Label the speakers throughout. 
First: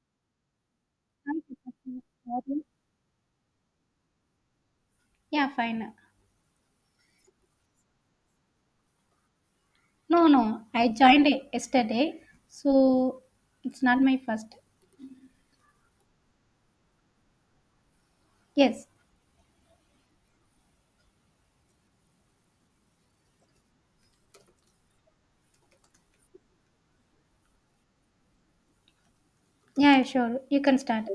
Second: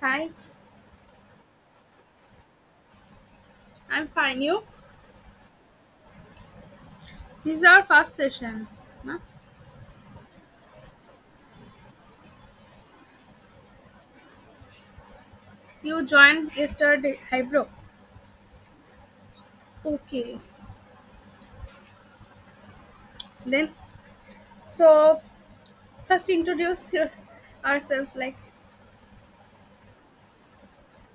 Speaker 1: Hi,
Speaker 2: Hi, Deepakshi. How are you?
Speaker 1: I'm fine. You?
Speaker 2: Yeah, fine.
Speaker 1: This is our first session. Huh?
Speaker 2: No, no, I joined it yesterday, so it's not my first.
Speaker 1: You joined yesterday, Hybro.
Speaker 2: Yes.
Speaker 1: Okay. Then, so first introduce your, ourselves. Like,
Speaker 2: Yeah, sure. You can start.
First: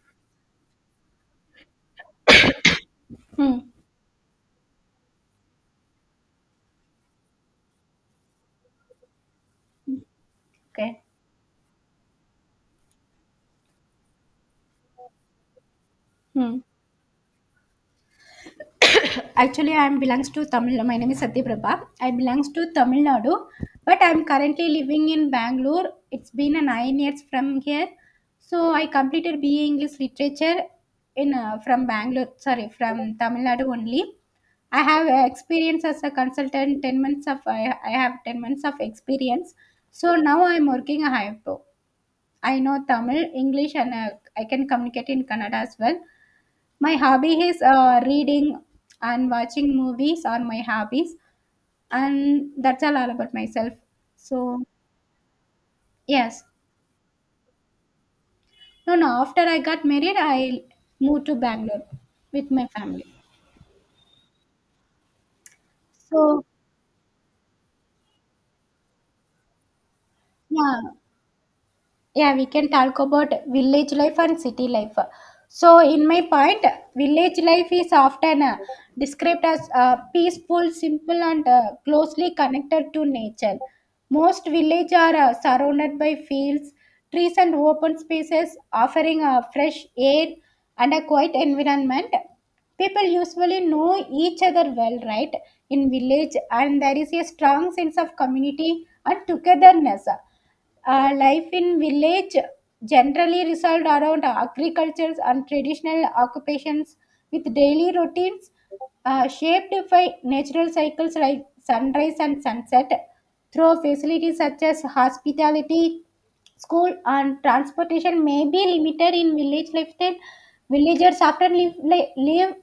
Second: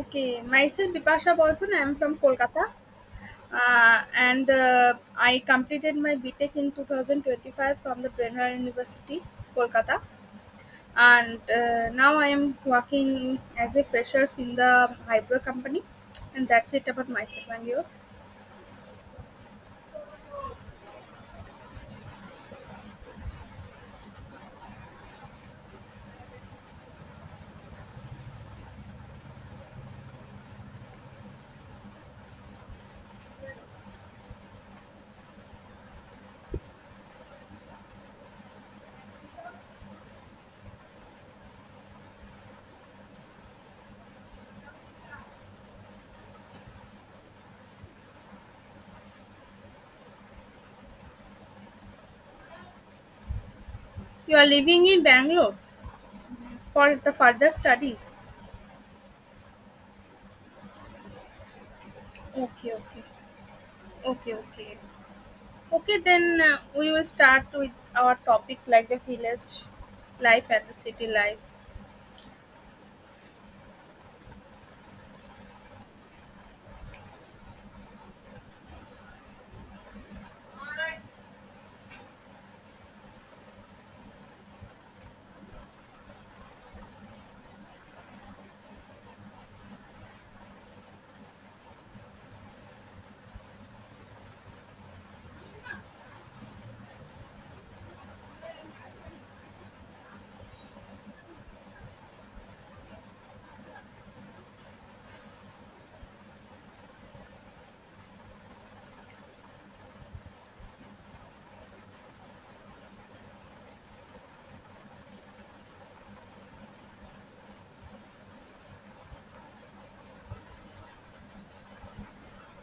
Speaker 1: okay, myself Bipasha Bardhan. I'm from Kolkata,
Speaker 2: Hmm.
Speaker 1: and I completed my BTEC in 2025 from the Brennard University, Kolkata.
Speaker 2: Okay.
Speaker 1: And now I am working as a freshers in the Hybro company, and
Speaker 2: Hmm.
Speaker 1: that's it about myself and you.
Speaker 2: Actually, I am belongs to Tamil. My name is Satya Prabha. I belongs to Tamil Nadu, but I am currently living in Bangalore. It's been a 9 years from here. So I completed BA English Literature in from Bangalore. Sorry, from Tamil Nadu only. I have experience as a consultant. 10 months of I have 10 months of experience. So now I am working a high pro. I know Tamil, English, and I can communicate in Kannada as well. My hobby is reading and watching movies are my hobbies, and that's all about myself,
Speaker 1: You are
Speaker 2: so
Speaker 1: living in Bangalore
Speaker 2: yes.
Speaker 1: for the further studies.
Speaker 2: No, no, after I got married, I moved to Bangalore with my
Speaker 1: Okay,
Speaker 2: family.
Speaker 1: okay, okay, okay. Okay, then
Speaker 2: So
Speaker 1: we will start with our topic like the village life and the
Speaker 2: yeah,
Speaker 1: city life.
Speaker 2: yeah, we can talk about village life and city life. So in my point, village life is often described as peaceful, simple, and closely connected to nature. Most villages are surrounded by fields, trees, and open spaces, offering fresh air and a quiet environment. People usually know each other well, right, in village, and there is a strong sense of community and togetherness. Life in village generally revolved around agriculture and traditional occupations, with daily routines shaped by natural cycles like sunrise and sunset. Through facilities such as hospitality, school and transportation may be limited in village life. Then villagers often live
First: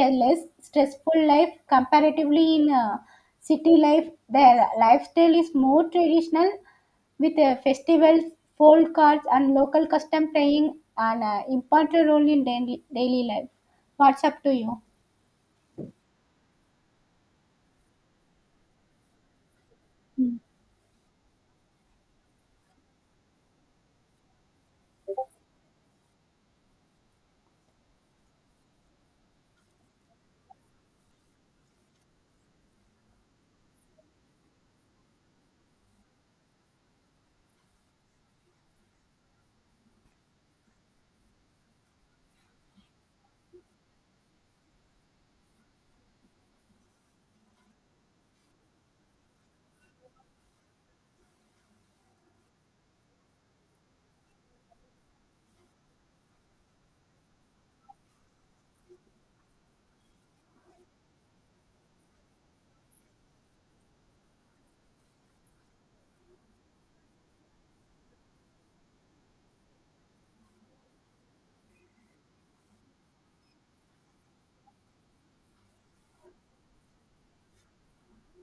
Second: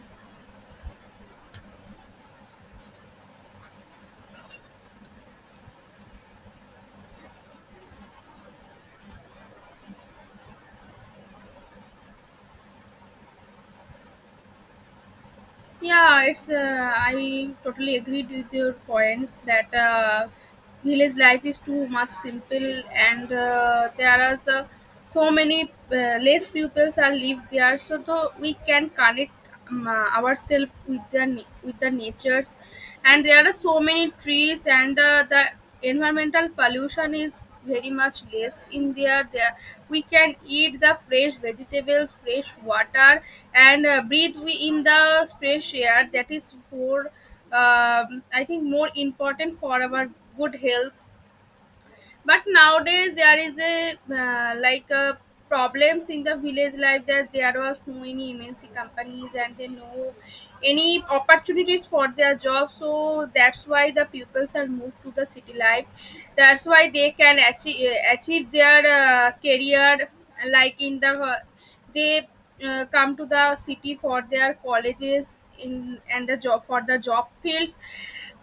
Speaker 2: a less stressful life comparatively in city life. Their lifestyle is more traditional, with festivals, folk arts, and local custom playing an important role in daily life. What's up to you?
Speaker 1: Yeah, it's I totally agreed with your points that village life is too much simple and there are the so many less pupils are live there, so though we can connect ourselves with the with the natures, and there are so many trees and the environmental pollution is very much less in there. We can eat the fresh vegetables, fresh water, and breathe we in the fresh air, that is for I think more important for our good health. But nowadays there is a problems in the village life, that there was no any MNC companies and they no any opportunities for their job, so that's why the pupils are moved to the city life, that's why they can achieve their career, like in the they come to the city for their colleges in and the job for the job fields.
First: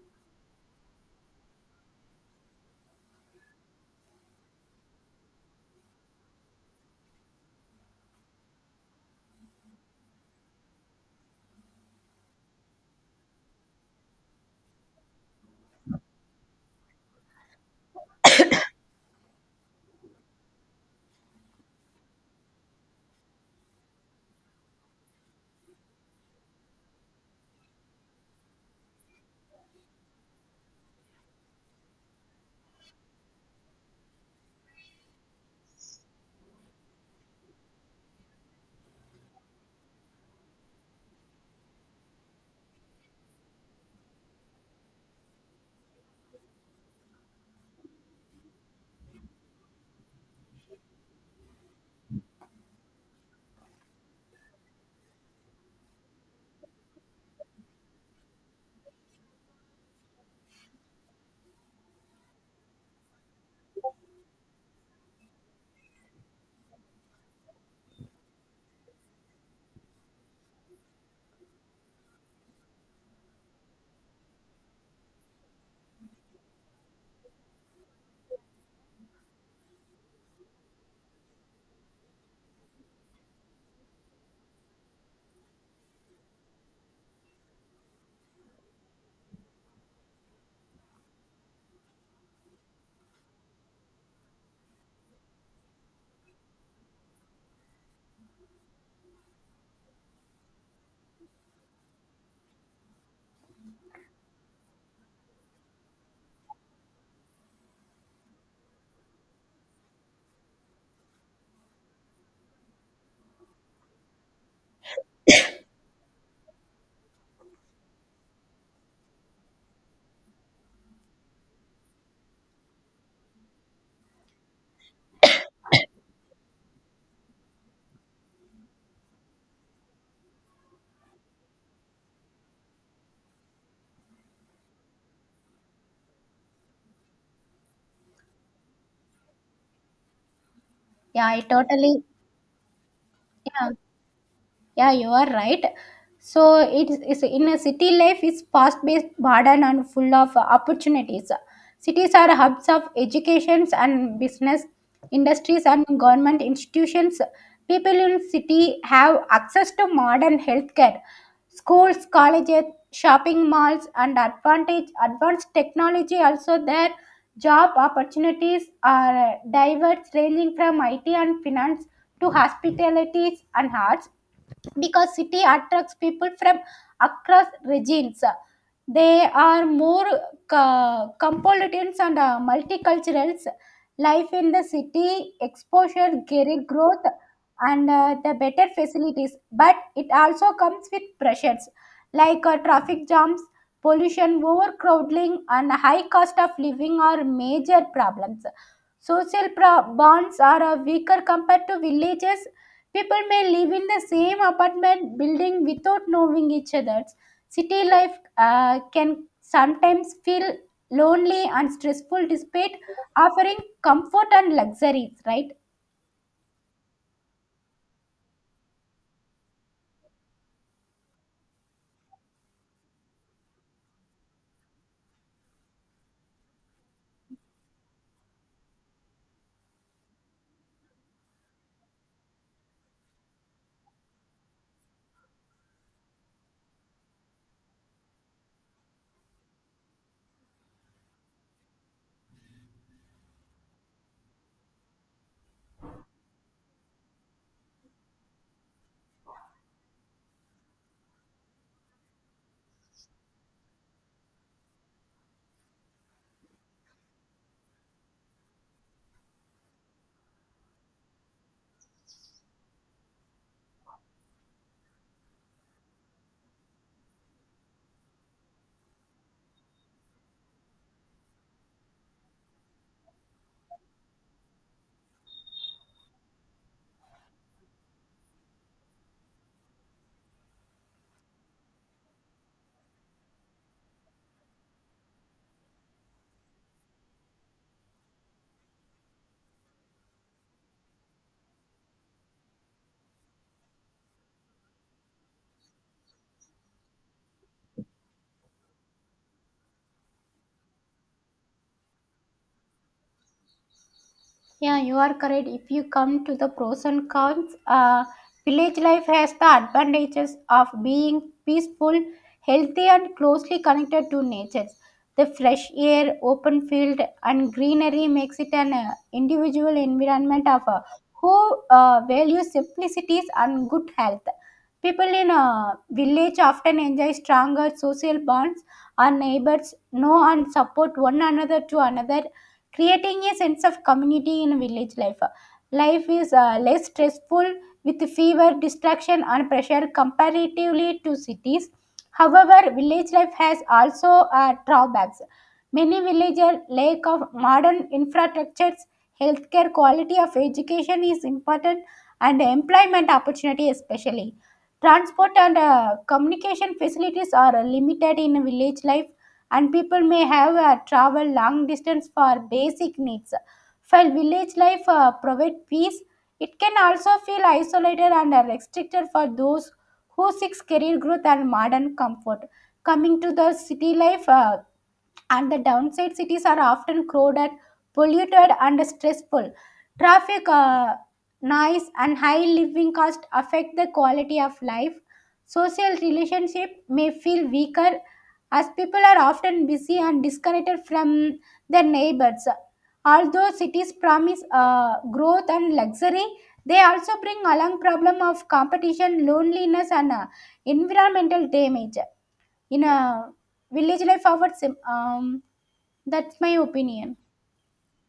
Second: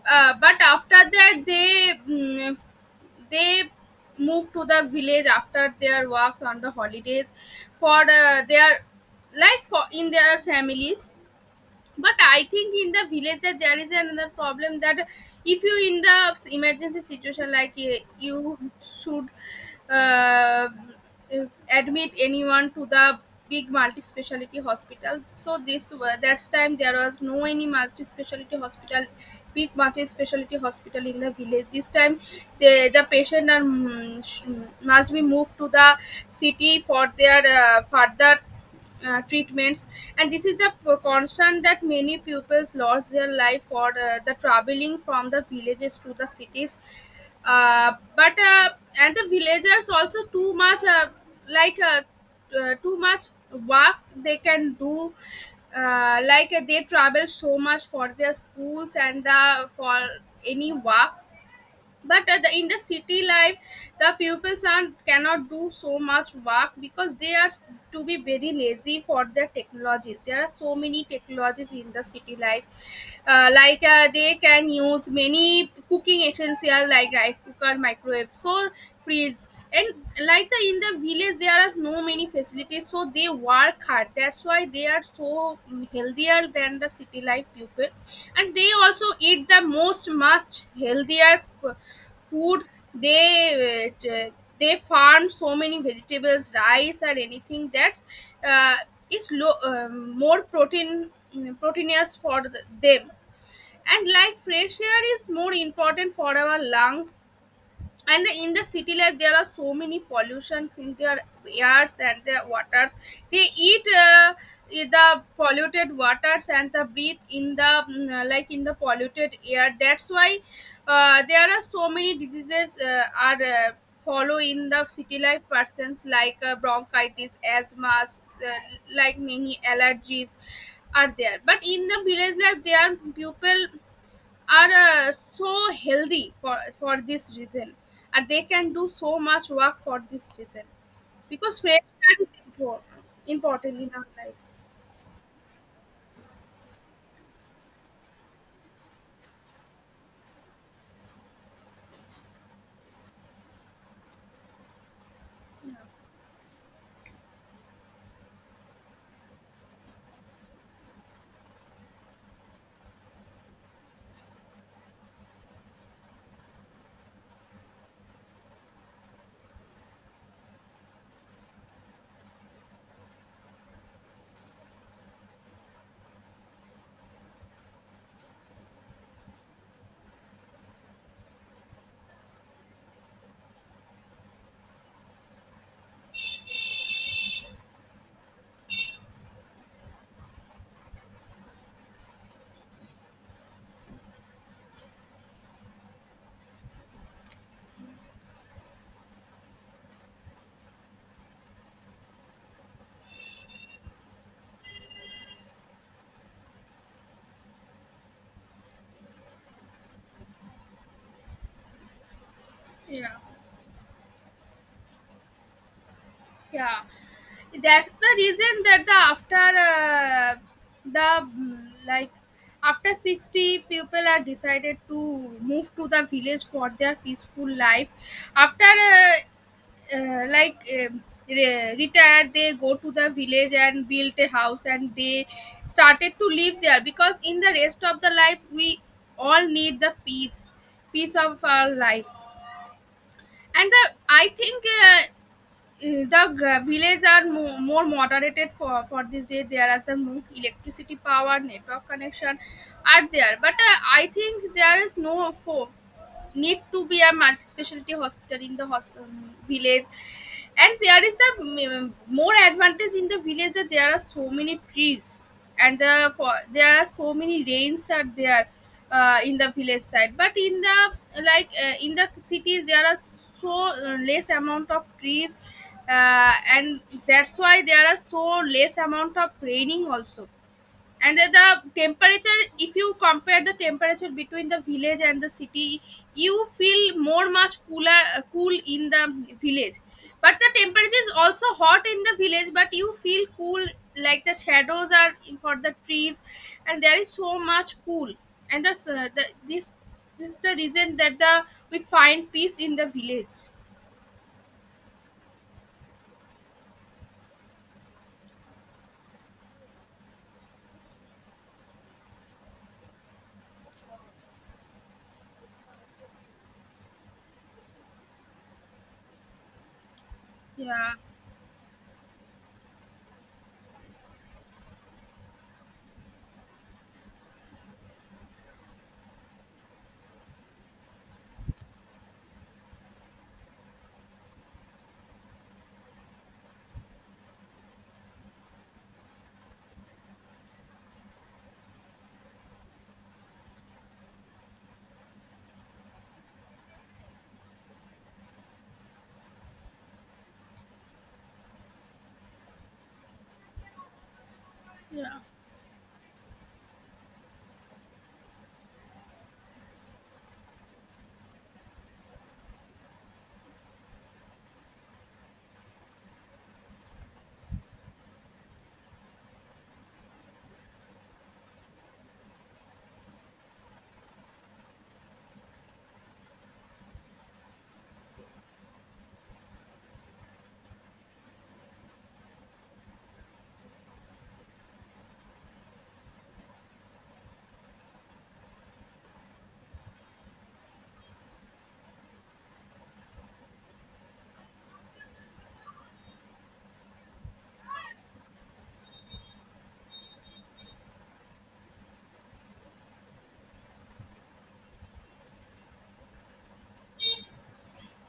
Speaker 1: But after that they, they move to the village after their works on the holidays for their, like for in their families. But I think in the village that there is another problem, that if you in the emergency situation, like you should, uh, admit anyone to the big multi-speciality hospital, so this that's time there was no any multi-speciality hospital, big multi-speciality hospital in the village. This time the patient are, must be moved to the city for their further treatments. And this is the concern that many pupils lost their life for the traveling from the villages to the cities. But And the villagers also too much like uh, too much work they can do, they travel so much for their schools and the for any work. But in the city life, the pupils are cannot do so much work because they are to be very lazy for their technologies, there are so many technologies in the city life. They can use many cooking essentials like rice cooker, microwave, so fridge. And like the in the village there are no many facilities, so they work hard, that's why they are so healthier than the city life people. And they also eat the most much healthier food. they uh, t- they farm so many vegetables, rice, or anything that uh, is low, more protein, proteinous for the, them. And like fresh air is more important for our lungs. And in the city life there are so many pollutions in their airs and their waters. They eat the polluted waters and the breathe in the in the polluted air, that's why there are so many diseases are follow in the city life persons, like bronchitis, asthma, uh, like many allergies are there. But in the village life there are people are so healthy for this reason, and they can do so much work for this reason,
Speaker 2: Yeah, I
Speaker 1: because fresh
Speaker 2: totally.
Speaker 1: air is
Speaker 2: Yeah.
Speaker 1: important in our life.
Speaker 2: Yeah, you are right. So it is, in a city life is fast paced, modern, and full of opportunities. Cities are hubs of educations and business, industries, and government institutions. People in city have access to modern healthcare, schools, colleges, shopping malls, and advantage advanced technology. Also, there job opportunities are diverse, ranging from IT and finance to hospitalities and arts. Because city attracts people from across regions, they are more cosmopolitans and multiculturals. Life in the city exposure career growth and the better facilities, but it also comes with pressures like traffic jams, pollution, overcrowding, and high cost of living are major problems. Bonds are weaker compared to villages. People may live in the same apartment building without knowing each other. City life can sometimes feel lonely and stressful, despite
Speaker 1: Yeah,
Speaker 2: offering comfort and luxuries, right?
Speaker 1: yeah, that's the reason that the after the mm, like after 60 people are decided to move to the village for their peaceful life, after retired they go to the village and built a house and they started to live there, because in the rest of the life we all need the peace of our life. And the, I think villages are more moderated for this day, there as the more electricity power network connection are there. But I think there is no hope, need to be a multi-specialty hospital in the village. And there is the more advantage in the village, that there are so many trees, and for there are so many rains are there in the village side. But in the in the cities there are so less amount of trees, and that's why there are so less amount of raining also. And then the temperature, if you compare the temperature between the village and the city, you feel more much cooler, cool in the village. But the temperature is also hot in the village, but you feel cool, like the shadows are for the trees, and there is so much cool. And that's the, this is the reason that the we find peace in the village.
Speaker 2: Yeah, you are correct. If you come to the pros and cons, village life has the advantages of being peaceful, healthy, and closely connected to nature. The fresh air, open field, and greenery makes it an individual environment of
Speaker 1: Yeah,
Speaker 2: who values simplicities and good health. People in a village often enjoy stronger social bonds. Our neighbors know and support one another to another, creating a sense of community in village life. Life is less stressful, with fewer distraction and pressure comparatively to cities. However, village life has also drawbacks. Many villages lack of modern infrastructures, healthcare quality of education is important, and employment opportunity especially.
Speaker 1: yeah.
Speaker 2: Transport and communication facilities are limited in village life, and people may have traveled long distance for basic needs. While village life provides peace, it can also feel isolated and restricted for those who seek career growth and modern comfort. Coming to the city life, and the downside, cities are often crowded, polluted, and stressful. Traffic, noise, and high living costs affect the quality of life. Social relationships may feel weaker as people are often busy and disconnected from their neighbors. Although cities promise growth and luxury, they also bring along problem of competition, loneliness, and environmental damage in a village life. Our um that's my opinion.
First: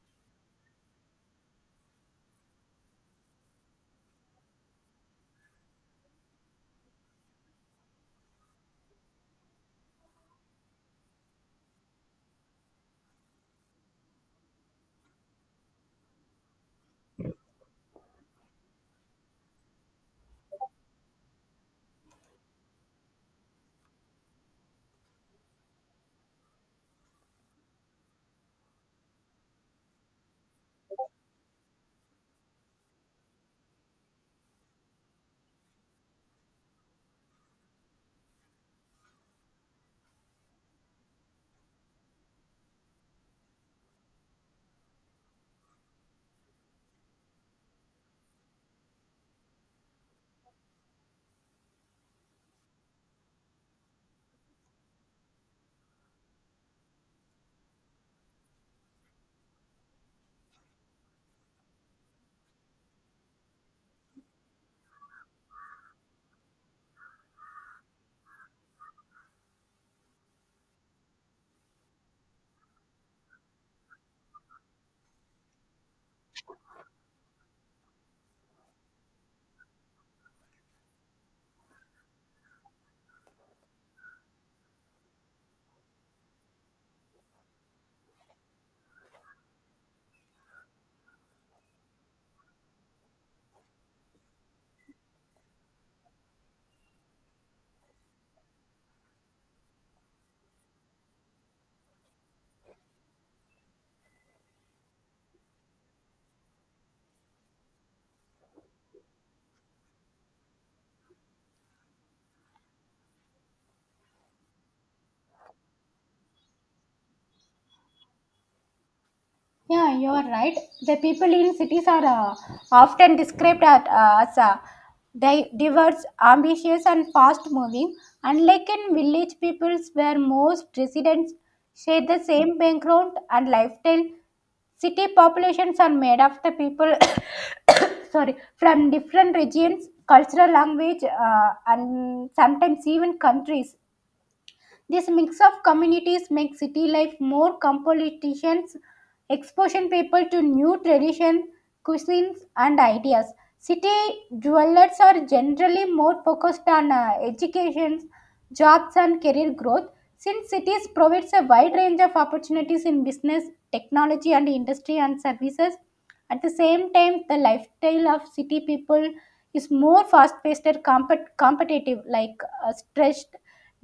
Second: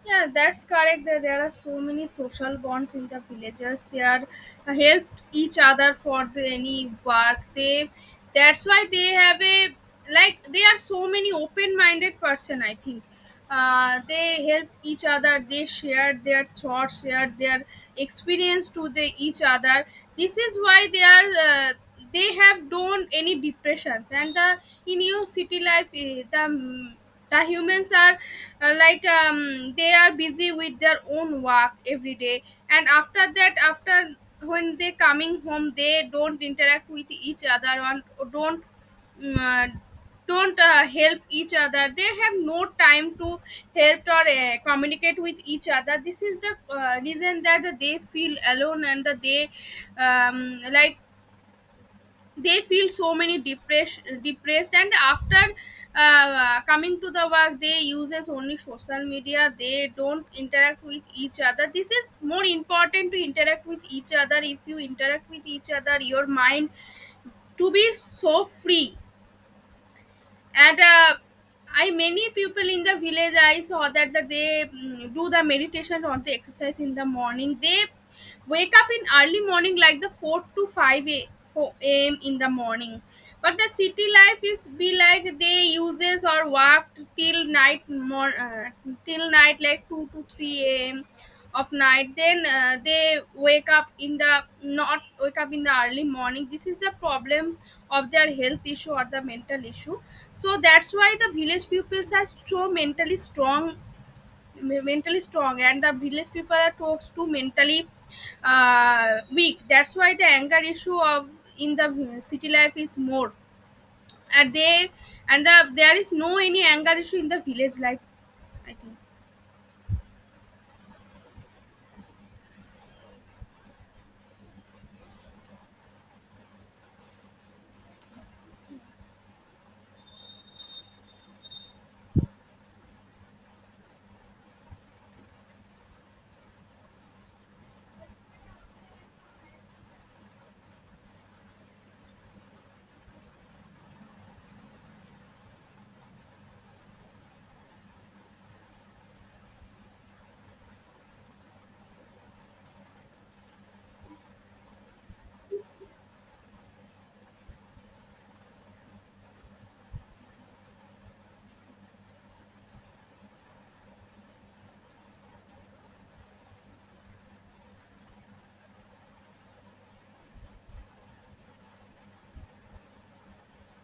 Speaker 1: Yeah, that's correct. There are so many social bonds in the villagers. They are help each other for the, any work. They, that's why they have a like they are so many open-minded person, I think. They help each other. They share their thoughts, share their experience to the each other. This is why they are. They have don't any depressions. And the in your city life, the humans are they are busy with their own work every day, and after that, after when they coming home they don't interact with each other, and don't, mm, uh, don't help each other, they have no time to help or communicate with each other. This is the reason that they feel alone, and that they um, like they feel so many depressed. And after coming to the work they uses only social media, they don't interact with each other. This is more important to interact with each other, if you interact with each other your mind to be so free. And I many people in the village I saw that they do the meditation or the exercise in the morning, they wake up in early morning like the 4 to 4 a.m. in the morning. But the city life is be like they uses or work till night more till night like 2 to 3 a.m. of night. Then they wake up in the, not wake up in the early morning. This is the problem of their health issue or the mental issue. So that's why the village peoples are so mentally strong, and the village people are toast to mentally weak. That's why the anger issue of in the city life is more. And they, there is no any anger issue in the village life, I think.
Speaker 2: Yeah, you are right. The people in cities are often described as diverse, ambitious, and fast moving. Unlike in village peoples where most residents share the same background and lifestyle, city populations are made of the people sorry, from different regions, cultural, language, and sometimes even countries. This mix of communities makes city life more competitions, exposing people to new traditions, cuisines, and ideas. City dwellers are generally more focused on education, jobs, and career growth. Since cities provides a wide range of opportunities in business, technology, and industry and services, at the same time, the lifestyle of city people is more fast-paced, and competitive, like stressed.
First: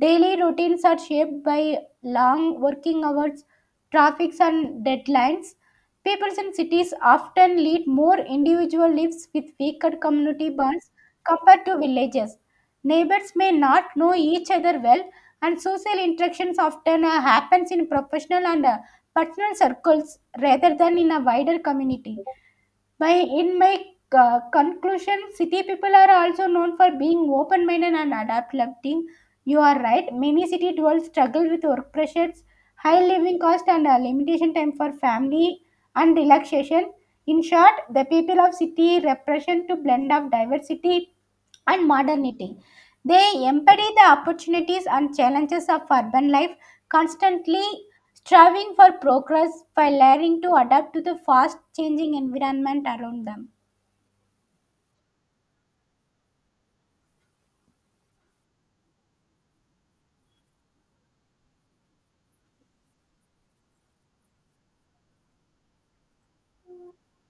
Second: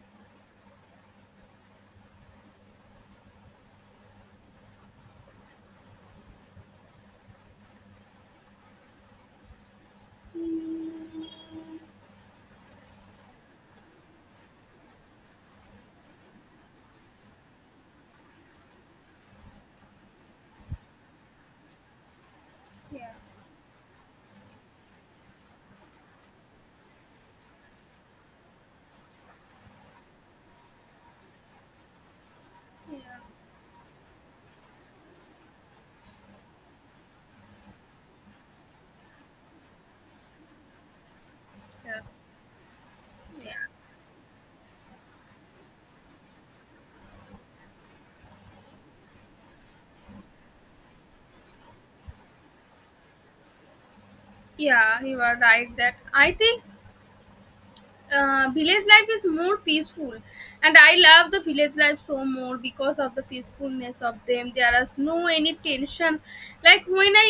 Speaker 2: Daily routines are shaped by long working hours, traffics, and deadlines. People in cities often lead more individual lives with weaker community bonds compared to villages. Neighbors may not know each other well, and social interactions often happens in professional and personal circles rather than in a wider community. My
Speaker 1: Yeah,
Speaker 2: in my conclusion, city people are also known for being open-minded and adapting. You are right. Many city dwellers struggle with work pressures,
Speaker 1: yeah,
Speaker 2: high living cost, and a limitation time for family and relaxation. In short, the people of city represent to blend of diversity and
Speaker 1: yeah,
Speaker 2: modernity. They
Speaker 1: yeah.
Speaker 2: embody the opportunities and challenges of urban life, constantly striving for progress by learning to adapt to the fast changing environment around them.
Speaker 1: Yeah, you are right that I think village life is more peaceful, and I love the village life so more because of the peacefulness of them, there is no any tension. Like when I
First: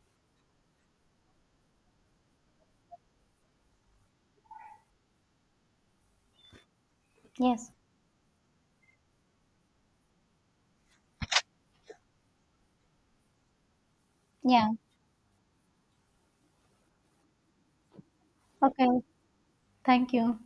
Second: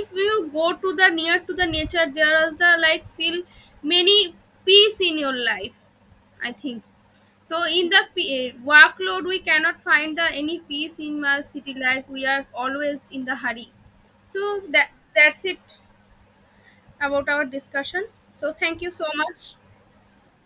Speaker 1: if you go to the near to the nature there is the like feel many peace in your life, I think. So in the workload we cannot find the any peace in my city life, we are always in the hurry. So
Speaker 2: Yeah.
Speaker 1: that's it about our discussion, so thank you
Speaker 2: Okay.
Speaker 1: so much.
Speaker 2: Thank you.